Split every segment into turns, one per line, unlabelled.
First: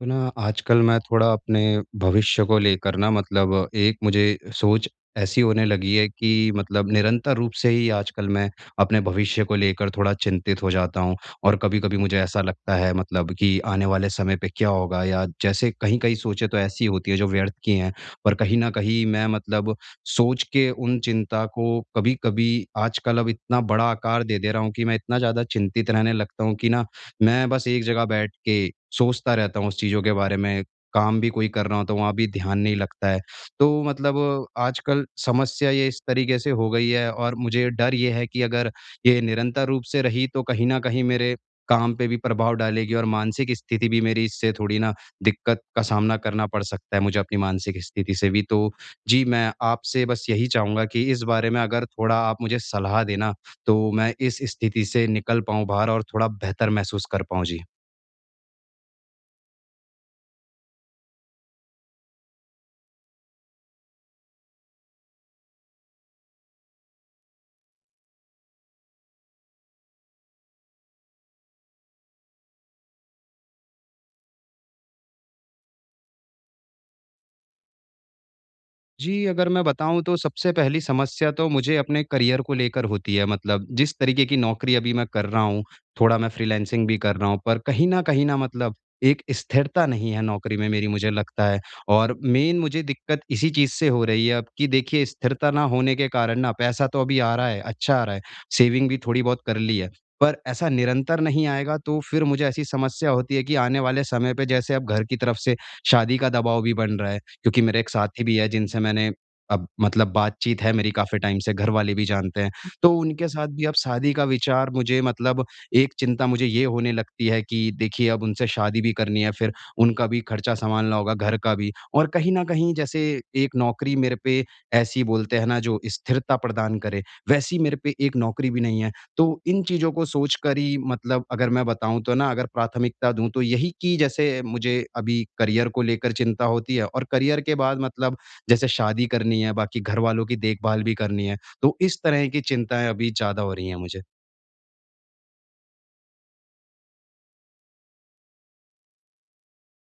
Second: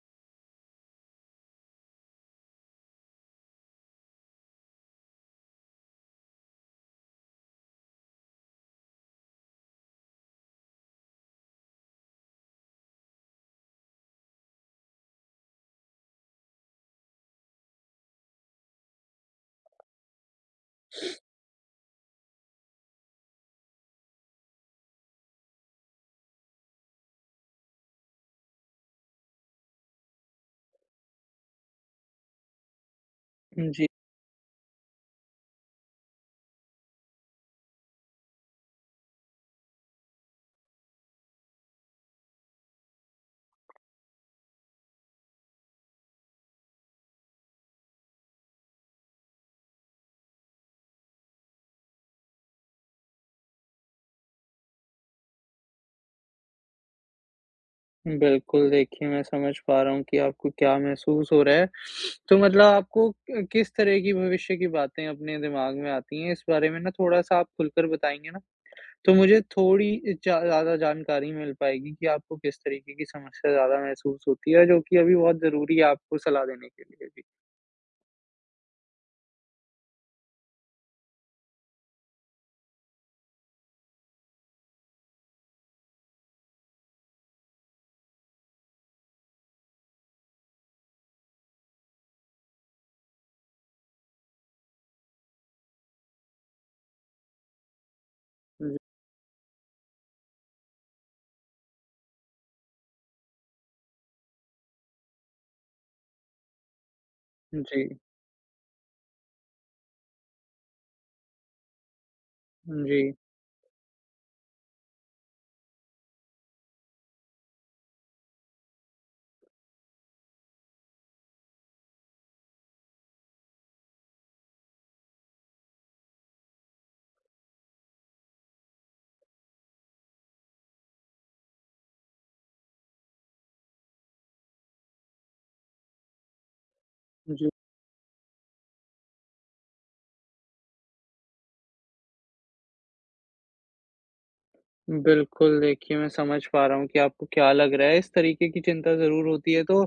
तो ना आजकल मैं थोड़ा अपने भविष्य को लेकर ना मतलब एक मुझे सोच ऐसी होने लगी है कि मतलब निरंतर रूप से ही आजकल मैं अपने भविष्य को लेकर थोड़ा चिंतित हो जाता हूँ। और कभी-कभी मुझे ऐसा लगता है मतलब कि आने वाले समय पे क्या होगा, या जैसे कहीं-कहीं सोचें तो ऐसी होती है जो व्यर्थ की हैं। पर कहीं न कहीं मैं मतलब सोच के उन चिंता को कभी-कभी आजकल अब इतना बड़ा आकार दे दे रहा हूँ कि मैं इतना ज़्यादा चिंतित रहने लगता हूँ कि ना मैं बस एक जगह बैठ के सोचता रहता हूँ उस चीज़ों के बारे में, काम भी कोई कर रहा हूँ तो वहाँ भी ध्यान नहीं लगता है। तो
जी,
मतलब आजकल समस्या ये इस तरीके से हो गई है, और मुझे डर ये है कि अगर ये निरंतर रूप से रही तो कहीं न कहीं मेरे काम पे भी प्रभाव डालेगी, और मानसिक स्थिति भी मेरी इससे थोड़ी ना दिक्कत का सामना करना पड़ सकता है मुझे अपनी मानसिक स्थिति से भी। तो जी, मैं आपसे बस यही चाहूँगा कि इस बारे में अगर थोड़ा आप मुझे सलाह देना तो मैं इस स्थिति से निकल पाऊँ बाहर और थोड़ा बेहतर महसूस कर पाऊँ? जी।
बिल्कुल देखिए, मैं समझ पा रहा हूँ कि आपको क्या महसूस हो रहा है। तो मतलब आपको किस तरह की भविष्य की बातें अपने दिमाग में आती हैं? इस बारे में ना थोड़ा-सा आप खुलकर बताएँगे ना, तो मुझे थोड़ी जा ज़्यादा जानकारी मिल पाएगी कि आपको किस तरीके की समस्या ज़्यादा महसूस होती है, जो कि अभी बहुत ज़रूरी है आपको सलाह देने के लिए भी।
जी, अगर मैं बताऊँ तो सबसे पहली समस्या तो मुझे अपने करियर को लेकर होती है। मतलब जिस तरीके की नौकरी अभी मैं कर रहा हूँ, थोड़ा मैं फ्रीलांसिंग भी कर रहा हूँ, पर कहीं न कहीं ना मतलब एक स्थिरता नहीं है नौकरी में मेरी, मुझे लगता है। और मेन मुझे दिक्कत इसी चीज़ से हो रही है अब कि देखिए स्थिरता ना होने के कारण ना पैसा तो अभी आ रहा है, अच्छा आ रहा है, सेविंग भी थोड़ी बहुत कर ली है। पर ऐसा निरंतर नहीं आएगा तो फिर मुझे ऐसी समस्या होती है कि आने वाले समय पे जैसे अब घर की तरफ से शादी का दबाव भी बन रहा है, क्योंकि मेरे एक
जी,
साथी भी है जिनसे मैंने अब मतलब बातचीत है मेरी काफ़ी टाइम से, घर वाले भी जानते हैं।
जी,
तो
जी,
उनके साथ भी अब शादी का विचार, मुझे मतलब एक चिंता मुझे ये होने लगती है कि देखिए अब उनसे शादी भी करनी है, फिर उनका भी खर्चा सँभालना होगा, घर का भी। और कहीं न कहीं जैसे एक नौकरी मेरे पे ऐसी बोलते हैं ना जो स्थिरता प्रदान करे, वैसी मेरे पे एक नौकरी भी नहीं है। तो इन चीज़ों को सोच कर ही मतलब अगर मैं बताऊँ तो ना अगर प्राथमिकता दूँ तो यही कि जैसे मुझे अभी करियर को लेकर चिंता होती है और करियर
जी।
के बाद मतलब जैसे शादी करनी है, बाकी घरवालों की देखभाल भी करनी है, तो इस तरह की चिंताएँ अभी ज़्यादा हो रही हैं मुझे।
बिल्कुल, देखिए, मैं समझ पा रहा हूँ कि आपको क्या लग रहा है, इस तरीके की चिंता ज़रूर होती है। तो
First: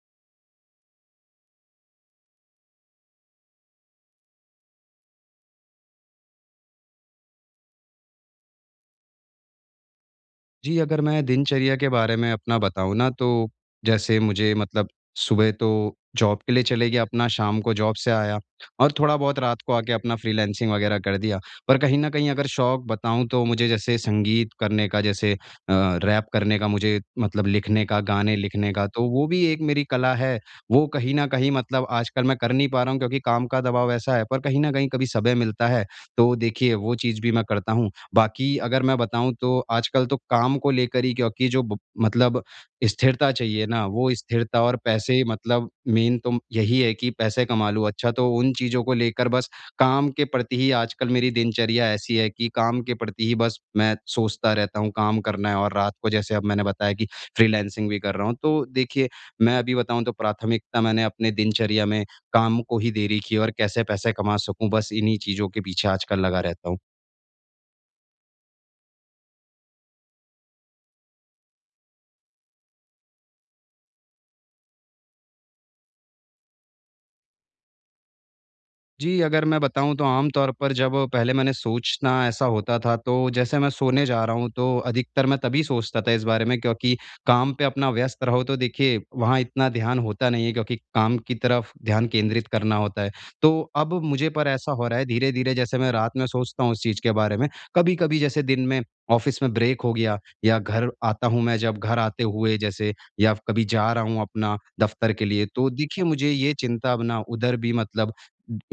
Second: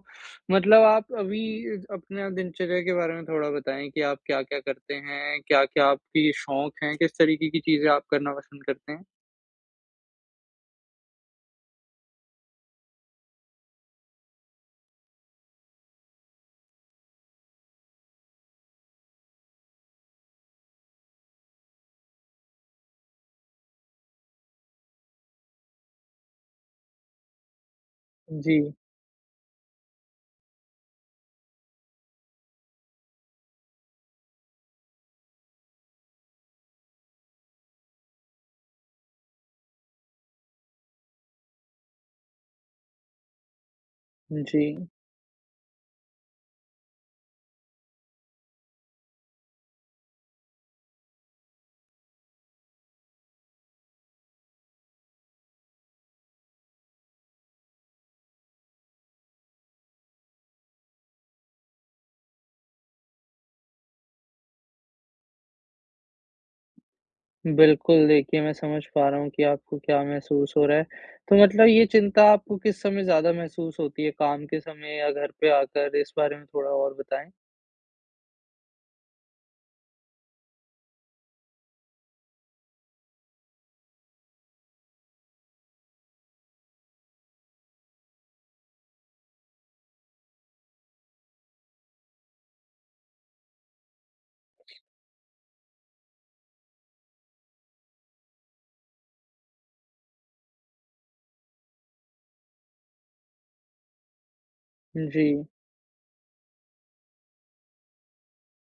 मतलब आप अभी अपना दिनचर्या के बारे में थोड़ा बताएँ कि आप क्या-क्या करते हैं? क्या-क्या आपकी शौक हैं? किस तरीके की चीज़ें आप करना पसंद करते हैं?
जी, अगर मैं दिनचर्या के बारे में अपना बताऊँ ना तो जैसे मुझे मतलब सुबह तो जॉब के लिए चले गया अपना, शाम को जॉब से आया और थोड़ा-बहुत रात को आके अपना फ्रीलांसिंग वग़ैरह कर दिया। पर कहीं न कहीं अगर शौक बताऊँ तो मुझे जैसे संगीत करने का, जैसे रैप करने का, मुझे मतलब लिखने का, गाने
जी,
लिखने का, तो वो भी एक मेरी कला है। वो कहीं न कहीं मतलब आजकल मैं कर नहीं पा रहा हूँ क्योंकि काम का दबाव ऐसा है, पर कहीं न कहीं कभी समय मिलता है तो देखिए वो चीज़ भी मैं करता हूँ। बाकी अगर मैं बताऊँ तो आजकल तो काम को लेकर ही, क्योंकि जो ब मतलब स्थिरता चाहिए ना, वो
जी।
स्थिरता और पैसे, मतलब मेन तो यही है कि पैसे कमा लूँ। अच्छा तो उन चीज़ों को लेकर बस काम के प्रति ही आजकल मेरी दिनचर्या ऐसी है कि काम के प्रति ही बस मैं सोचता रहता हूँ, काम करना है, और रात को जैसे अब मैंने बताया कि फ्रीलांसिंग भी कर रहा हूँ। तो देखिए, मैं अभी बताऊँ तो प्राथमिकता मैंने अपने दिनचर्या में काम को ही दे रखी है, और कैसे पैसे कमा सकूँ, बस इन्हीं चीज़ों के पीछे आजकल लगा रहता हूँ।
बिल्कुल, देखिए, मैं समझ पा रहा हूँ कि आपको क्या महसूस हो रहा है। तो मतलब ये चिंता आपको किस समय ज़्यादा महसूस होती है, काम के समय या घर पे आकर? इस बारे में थोड़ा और बताएँ।
जी, अगर मैं बताऊँ तो आम तौर पर जब पहले मैंने सोचना ऐसा होता था तो जैसे मैं सोने जा रहा हूँ तो अधिकतर मैं तभी सोचता था इस बारे में, क्योंकि काम पे अपना व्यस्त रहो तो देखिए वहाँ इतना ध्यान होता नहीं है क्योंकि काम की तरफ ध्यान केंद्रित करना होता है। तो अब मुझे पर ऐसा हो रहा है धीरे-धीरे, जैसे मैं रात में सोचता हूँ उस चीज़ के बारे में, कभी-कभी जैसे दिन में ऑफ़िस में ब्रेक हो गया या घर आता हूँ, मैं जब घर आते हुए जैसे या कभी जा रहा हूँ अपना दफ़्तर
जी,
के लिए तो देखिए मुझे ये चिंता अब ना उधर भी मतलब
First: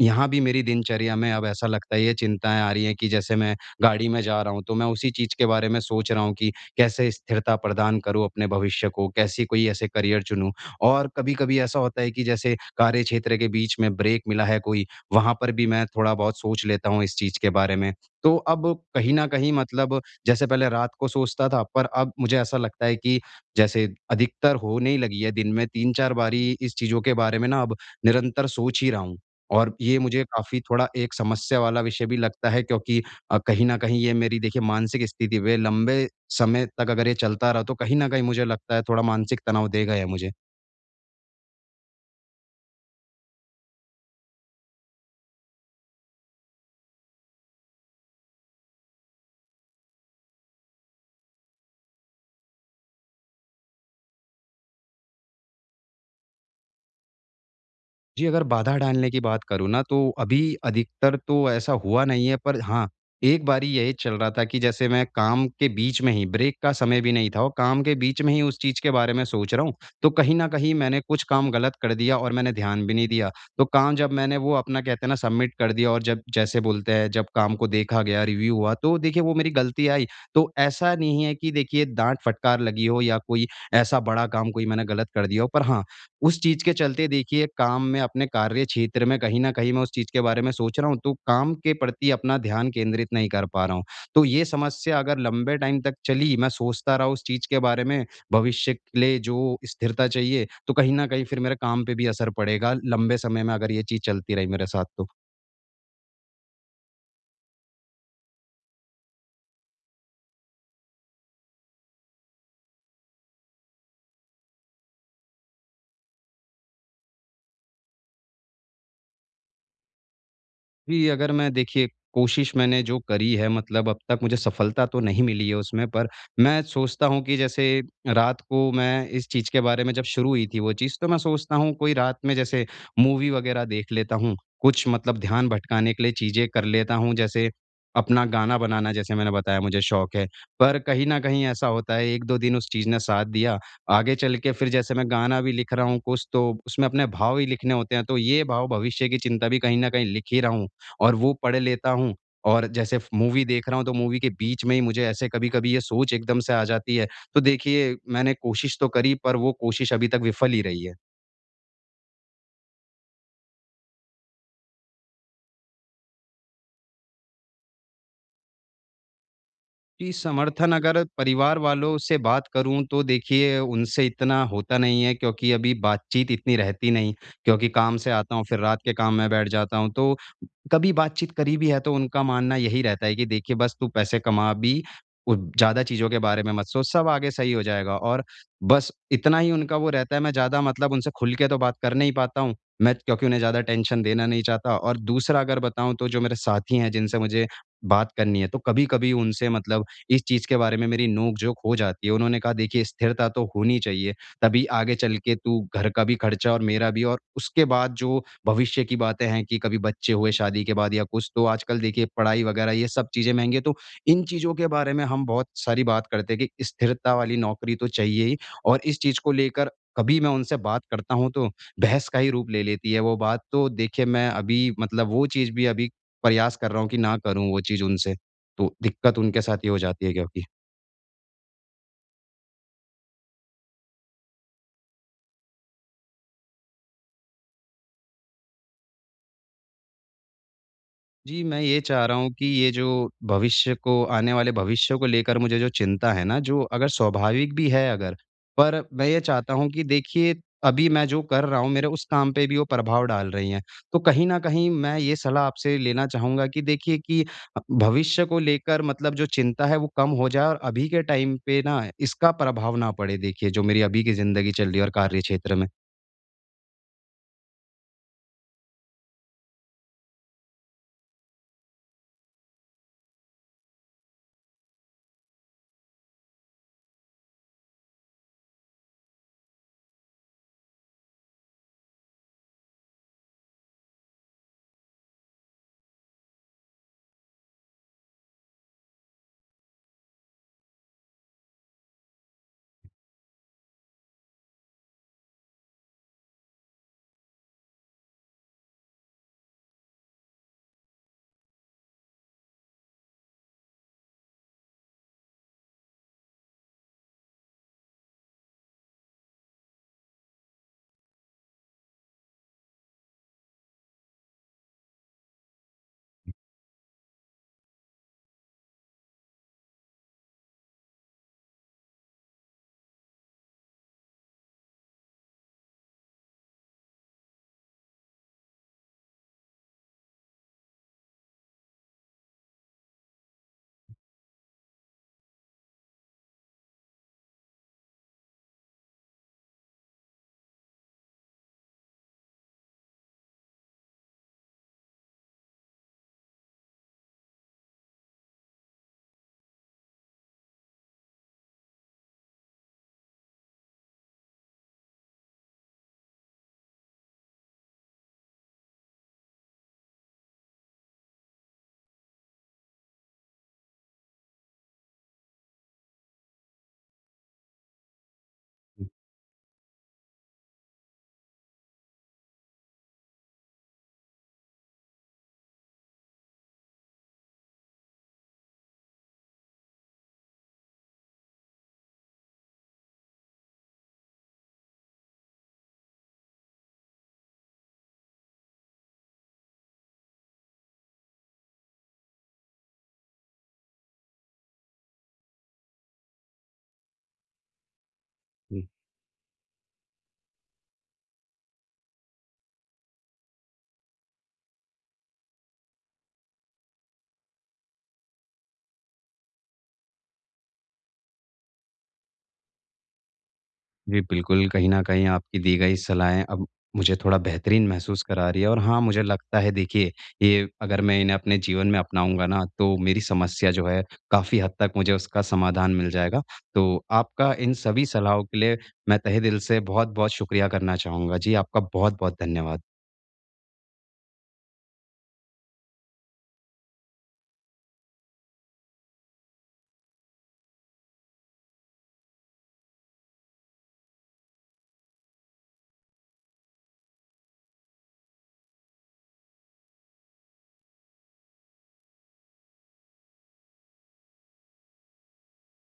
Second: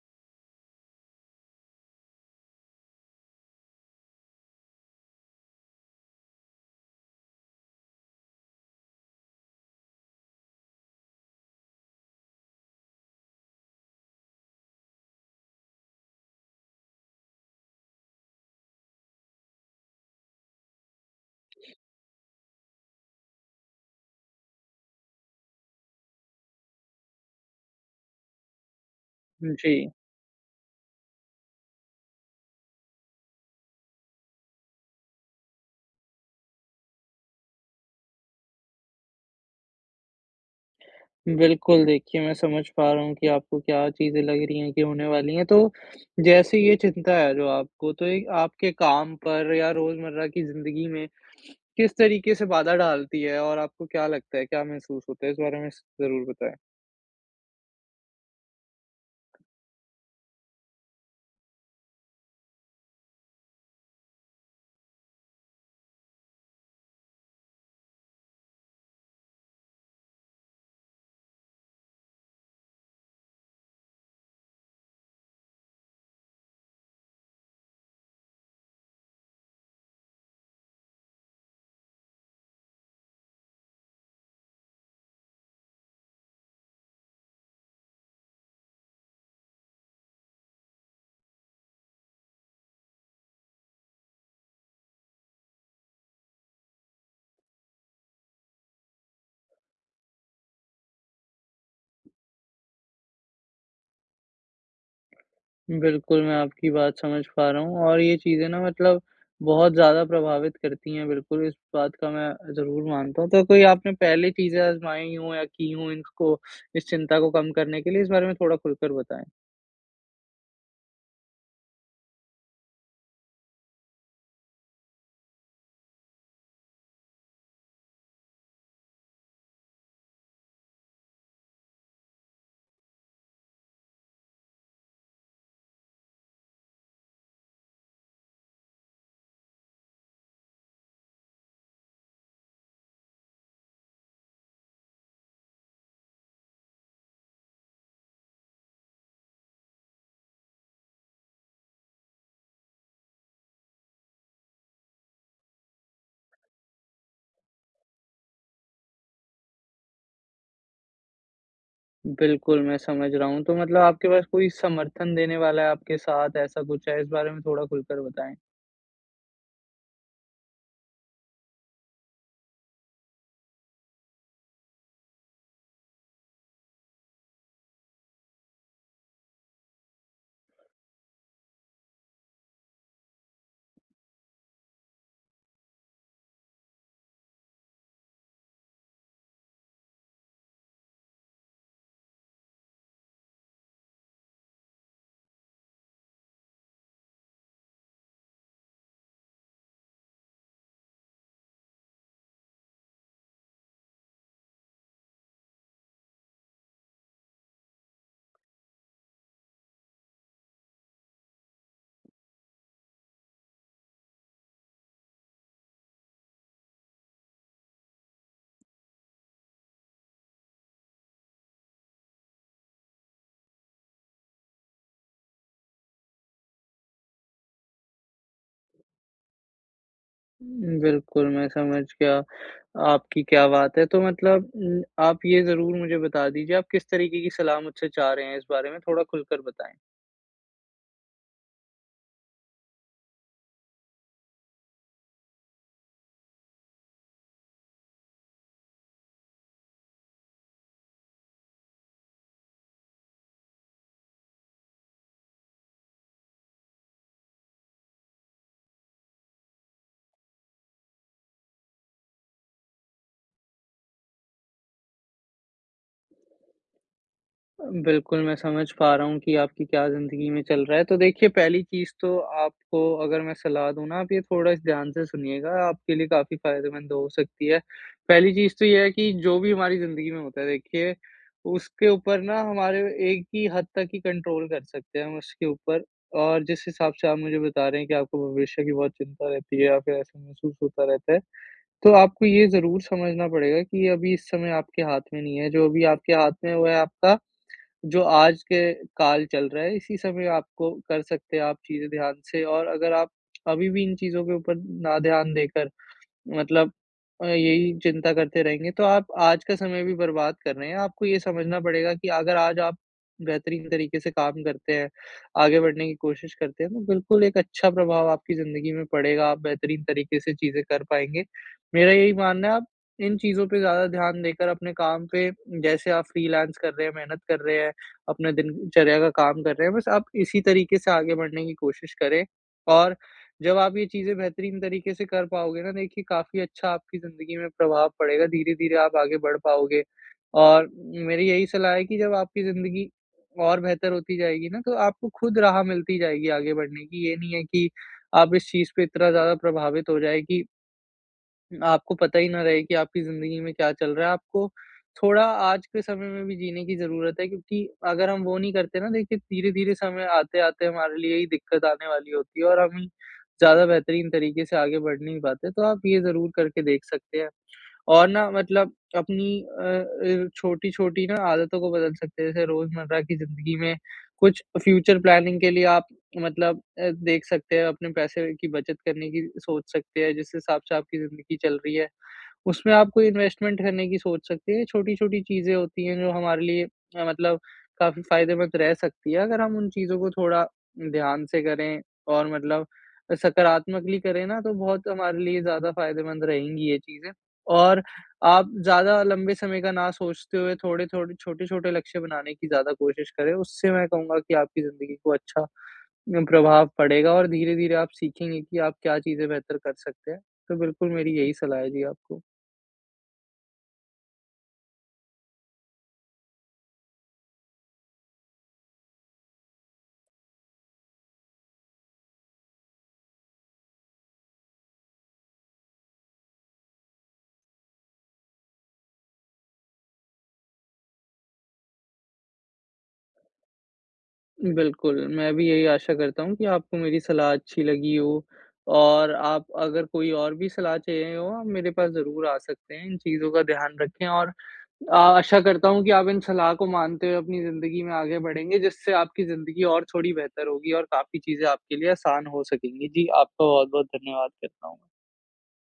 यहाँ भी मेरी दिनचर्या में अब ऐसा लगता है ये चिंताएँ आ रही हैं कि जैसे मैं गाड़ी में जा रहा हूँ, तो मैं उसी चीज़ के बारे में सोच रहा हूँ कि कैसे स्थिरता प्रदान करूँ अपने भविष्य को, कैसी कोई ऐसे करियर चुनूँ। और कभी-कभी ऐसा होता है कि जैसे कार्यक्षेत्र के बीच में ब्रेक मिला है कोई, वहाँ पर भी मैं थोड़ा-बहुत सोच लेता हूँ इस चीज़ के बारे में। तो अब कहीं न कहीं मतलब जैसे पहले रात को सोचता था, पर अब मुझे ऐसा लगता है कि जैसे अधिकतर होने ही लगी है, दिन में 3-4 बारी इस चीज़ों के बारे में ना अब निरंतर सोच ही रहा हूँ। और
जी।
ये मुझे काफ़ी थोड़ा एक समस्या वाला विषय भी लगता है, क्योंकि कहीं न कहीं ये मेरी देखिए मानसिक स्थिति पे लंबे समय तक अगर ये चलता रहा तो कहीं न कहीं मुझे लगता है थोड़ा मानसिक तनाव देगा ये मुझे।
बिल्कुल, देखिए, मैं समझ पा रहा हूँ कि आपको क्या चीज़ें लग रही हैं कि होने वाली हैं। तो जैसे ये चिंता है जो आपको, तो ये आपके काम पर या रोज़मर्रा की ज़िंदगी में किस तरीके से बाधा डालती है और आपको क्या लगता है, क्या महसूस होता है? इस बारे में स ज़रूर बताएँ।
जी, अगर बाधा डालने की बात करूँ ना तो अभी अधिकतर तो ऐसा हुआ नहीं है, पर हाँ, एक बारी यही चल रहा था कि जैसे मैं काम के बीच में ही, ब्रेक का समय भी नहीं था और काम के बीच में ही उस चीज़ के बारे में सोच रहा हूँ, तो कहीं न कहीं मैंने कुछ काम गलत कर दिया और मैंने ध्यान भी नहीं दिया। तो काम जब मैंने वो अपना कहते हैं ना सबमिट कर दिया, और जब जैसे बोलते हैं जब काम को देखा गया, रिव्यू हुआ तो देखिए वो मेरी गलती आई। तो ऐसा नहीं है कि देखिए डाँट फटकार लगी हो या कोई ऐसा बड़ा काम कोई मैंने गलत कर दिया हो, पर हाँ, उस चीज़ के चलते देखिए काम में अपने कार्य क्षेत्र में कहीं न कहीं मैं उस चीज़ के बारे में सोच रहा हूँ, तो काम के प्रति अपना ध्यान केंद्रित नहीं कर पा रहा हूँ। तो ये समस्या अगर लंबे टाइम तक चली, मैं सोचता रहा उस चीज़ के बारे में, भविष्य के लिए जो स्थिरता चाहिए, तो कहीं न कहीं फिर मेरे काम पे भी असर पड़ेगा लंबे समय में अगर ये चीज़ चलती रही मेरे साथ तो।
बिल्कुल, मैं आपकी बात समझ पा रहा हूँ और ये चीज़ें ना मतलब बहुत ज़्यादा प्रभावित करती हैं, बिल्कुल इस बात का मैं ज़रूर मानता हूँ। तो कोई आपने पहले चीज़ें आज़माई हों या की हों इनको, इस चिंता को कम करने के लिए? इस बारे में थोड़ा खुलकर बताएँ।
जी, अगर मैं देखिए कोशिश मैंने जो करी है, मतलब अब तक मुझे सफलता तो नहीं मिली है उसमें, पर मैं सोचता हूँ कि जैसे रात को मैं इस चीज़ के बारे में जब शुरू हुई थी वो चीज़, तो मैं सोचता हूँ कोई रात में जैसे मूवी वगैरह देख लेता हूँ। कुछ मतलब ध्यान भटकाने के लिए चीज़ें कर लेता हूँ, जैसे अपना गाना बनाना, जैसे मैंने बताया मुझे शौक है। पर कहीं न कहीं ऐसा होता है 1-2 दिन उस चीज़ ने साथ दिया, आगे चल के फिर जैसे मैं गाना भी लिख रहा हूँ कुछ तो उसमें अपने भाव ही लिखने होते हैं, तो ये भाव भविष्य की चिंता भी कहीं न कहीं लिख ही रहा हूँ। और वो पढ़ लेता हूँ, और जैसे फ़ मूवी देख रहा हूँ, तो मूवी के बीच में ही मुझे ऐसे कभी-कभी ये सोच एकदम से आ जाती है। तो देखिए, मैंने कोशिश तो करी पर वो कोशिश अभी तक विफल ही रही है।
बिल्कुल, मैं समझ रहा हूँ। तो मतलब आपके पास कोई समर्थन देने वाला है आपके साथ, ऐसा कुछ है? इस बारे में थोड़ा खुलकर बताएँ।
जी, समर्थन अगर परिवार वालों से बात करूँ तो देखिए उनसे इतना होता नहीं है, क्योंकि अभी बातचीत इतनी रहती नहीं, क्योंकि काम से आता हूँ फिर रात के काम में बैठ जाता हूँ। तो कभी बातचीत करी भी है तो उनका मानना यही रहता है कि देखिए बस तू पैसे कमा अभी, उ ज़्यादा चीज़ों के बारे में मत सोच, सब आगे सही हो जाएगा, और बस इतना ही उनका वो रहता है। मैं ज़्यादा मतलब उनसे खुल के तो बात कर नहीं पाता हूँ, मैं, क्योंकि उन्हें ज़्यादा टेंशन देना नहीं चाहता। और दूसरा अगर बताऊँ तो जो मेरे साथी हैं जिनसे मुझे बात करनी है, तो कभी-कभी उनसे मतलब इस चीज़ के बारे में मेरी नोक-झोंक हो जाती है। उन्होंने कहा देखिए स्थिरता तो होनी चाहिए। तभी आगे चल के तू घर का भी खर्चा और मेरा भी, और उसके बाद जो भविष्य की बातें हैं कि कभी बच्चे हुए शादी के बाद या कुछ, तो आजकल देखिए पढ़ाई वगैरह ये सब चीज़ें महँगी हैं, तो इन चीज़ों के बारे में हम बहुत सारी बात करते हैं कि स्थिरता वाली नौकरी तो चाहिए ही, और इस चीज़ को लेकर कभी मैं उनसे बात करता हूँ तो बहस का ही रूप ले लेती है वो बात, तो देखिए मैं अभी मतलब वो चीज़ भी अभी प्रयास कर रहा हूँ कि ना करूँ वो चीज़ उनसे। तो दिक्कत उनके साथ ये हो जाती है क्योंकि।
बिल्कुल, मैं समझ गया, आपकी क्या बात है। तो मतलब आप ये ज़रूर मुझे बता दीजिए, आप किस तरीके की सलाह मुझसे चाह रहे हैं इस बारे में? थोड़ा खुलकर बताएँ।
जी, मैं ये चाह रहा हूँ कि ये जो भविष्य को, आने वाले भविष्य को लेकर मुझे जो चिंता है ना, जो अगर स्वाभाविक भी है अगर, पर मैं ये चाहता हूँ कि देखिए अभी मैं जो कर रहा हूँ मेरे उस काम पे भी वो प्रभाव डाल रही हैं। तो कहीं न कहीं मैं ये सलाह आपसे लेना चाहूँगा कि देखिए कि भविष्य को लेकर मतलब जो चिंता है वो कम हो जाए, और अभी के टाइम पे ना इसका प्रभाव ना पड़े, देखिए जो मेरी अभी की ज़िंदगी चल रही है और कार्यक्षेत्र में।
बिल्कुल, मैं समझ पा रहा हूँ कि आपकी क्या ज़िंदगी में चल रहा है। तो देखिए, पहली चीज़ तो आपको अगर मैं सलाह दूँ ना, आप ये थोड़ा इस ध्यान से सुनिएगा, आपके लिए काफ़ी फ़ायदेमंद हो सकती है। पहली चीज़ तो ये है कि जो भी हमारी ज़िंदगी में होता है देखिए, उसके ऊपर ना हमारे एक ही हद तक ही कंट्रोल कर सकते हैं हम उसके ऊपर। और जिस हिसाब से आप मुझे बता रहे हैं कि आपको भविष्य की बहुत चिंता रहती है या फिर ऐसा महसूस होता रहता है, तो आपको ये ज़रूर समझना पड़ेगा कि अभी इस समय आपके हाथ में नहीं है, जो अभी आपके हाथ में है वो है आपका जो आज के काल चल रहा है, इसी समय आपको कर सकते हैं आप चीज़ें ध्यान से। और अगर आप अभी भी इन चीज़ों के ऊपर ना ध्यान देकर मतलब यही चिंता करते रहेंगे, तो आप आज का समय भी बर्बाद कर रहे हैं। आपको ये समझना पड़ेगा कि अगर आज आप बेहतरीन तरीके से काम करते हैं, आगे बढ़ने की कोशिश करते हैं, तो बिल्कुल एक अच्छा प्रभाव आपकी ज़िंदगी में पड़ेगा, आप बेहतरीन तरीके से चीज़ें कर पाएँगे। मेरा यही मानना है, आप इन चीज़ों पे ज़्यादा ध्यान देकर अपने काम पे, जैसे आप फ्रीलांस कर रहे हैं, मेहनत कर रहे हैं, अपने दिनचर्या का काम कर रहे हैं, बस आप इसी तरीके से आगे बढ़ने की कोशिश करें। और जब आप ये चीज़ें बेहतरीन तरीके से कर पाओगे ना, देखिए काफ़ी अच्छा आपकी ज़िंदगी में प्रभाव पड़ेगा, धीरे-धीरे आप आगे बढ़ पाओगे। और मेरी यही सलाह है कि जब आपकी ज़िंदगी और बेहतर होती जाएगी ना, तो आपको खुद राह मिलती जाएगी आगे बढ़ने की। ये नहीं है कि आप इस चीज़ पे इतना ज़्यादा प्रभावित हो जाए कि आपको पता ही ना रहे कि आपकी ज़िंदगी में क्या चल रहा है। आपको थोड़ा आज के समय में भी जीने की ज़रूरत है, क्योंकि अगर हम वो नहीं करते ना देखिए, धीरे-धीरे समय आते-आते हमारे लिए ही दिक्कत आने वाली होती है और हम ही ज़्यादा बेहतरीन तरीके से आगे बढ़ नहीं पाते, तो आप ये ज़रूर करके देख सकते हैं। और ना मतलब अपनी छोटी-छोटी ना आदतों को बदल सकते हैं, जैसे रोज़मर्रा की ज़िंदगी में कुछ फ्यूचर प्लानिंग के लिए आप मतलब देख सकते हैं, अपने पैसे की बचत करने की सोच सकते हैं, जिस हिसाब से आपकी ज़िंदगी चल रही है, उसमें आप कोई इन्वेस्टमेंट करने की सोच सकते हैं। ये छोटी-छोटी चीज़ें होती हैं, जो हमारे लिए मतलब काफ़ी फ़ायदेमंद रह सकती है, अगर हम उन चीज़ों को थोड़ा ध्यान से करें और मतलब सकारात्मकली करें ना, तो बहुत हमारे लिए ज़्यादा फ़ायदेमंद रहेंगी ये चीज़ें। और आप
हुँ।
ज़्यादा लंबे समय का ना सोचते हुए थोड़े-थोड़े, छोटे-छोटे लक्ष्य बनाने की ज़्यादा कोशिश करें। उससे मैं कहूँगा कि आपकी ज़िंदगी को अच्छा प्रभाव पड़ेगा और धीरे-धीरे आप सीखेंगे कि आप क्या चीज़ें बेहतर कर सकते हैं। तो बिल्कुल मेरी यही सलाह है जी आपको।
जी, बिल्कुल, कहीं न कहीं आपकी दी गई सलाहें अब मुझे थोड़ा बेहतरीन महसूस करा रही है, और हाँ, मुझे लगता है देखिए, ये अगर मैं इन्हें अपने जीवन में अपनाऊँगा ना, तो मेरी समस्या जो है काफ़ी हद तक मुझे उसका समाधान मिल जाएगा। तो आपका इन सभी सलाहों के लिए मैं तहे दिल से बहुत-बहुत शुक्रिया करना चाहूँगा। जी, आपका बहुत-बहुत धन्यवाद।
बिल्कुल, मैं भी यही आशा करता हूँ कि आपको मेरी सलाह अच्छी लगी हो और आप अगर कोई और भी सलाह चाहिए हो, आप मेरे पास ज़रूर आ सकते हैं। इन चीज़ों का ध्यान रखें और आशा करता हूँ कि आप इन सलाह को मानते हुए अपनी ज़िंदगी में आगे बढ़ेंगे, जिससे आपकी ज़िंदगी और थोड़ी बेहतर होगी और काफ़ी चीज़ें आपके लिए आसान हो सकेंगी। जी, आपका बहुत-बहुत धन्यवाद करता हूँ।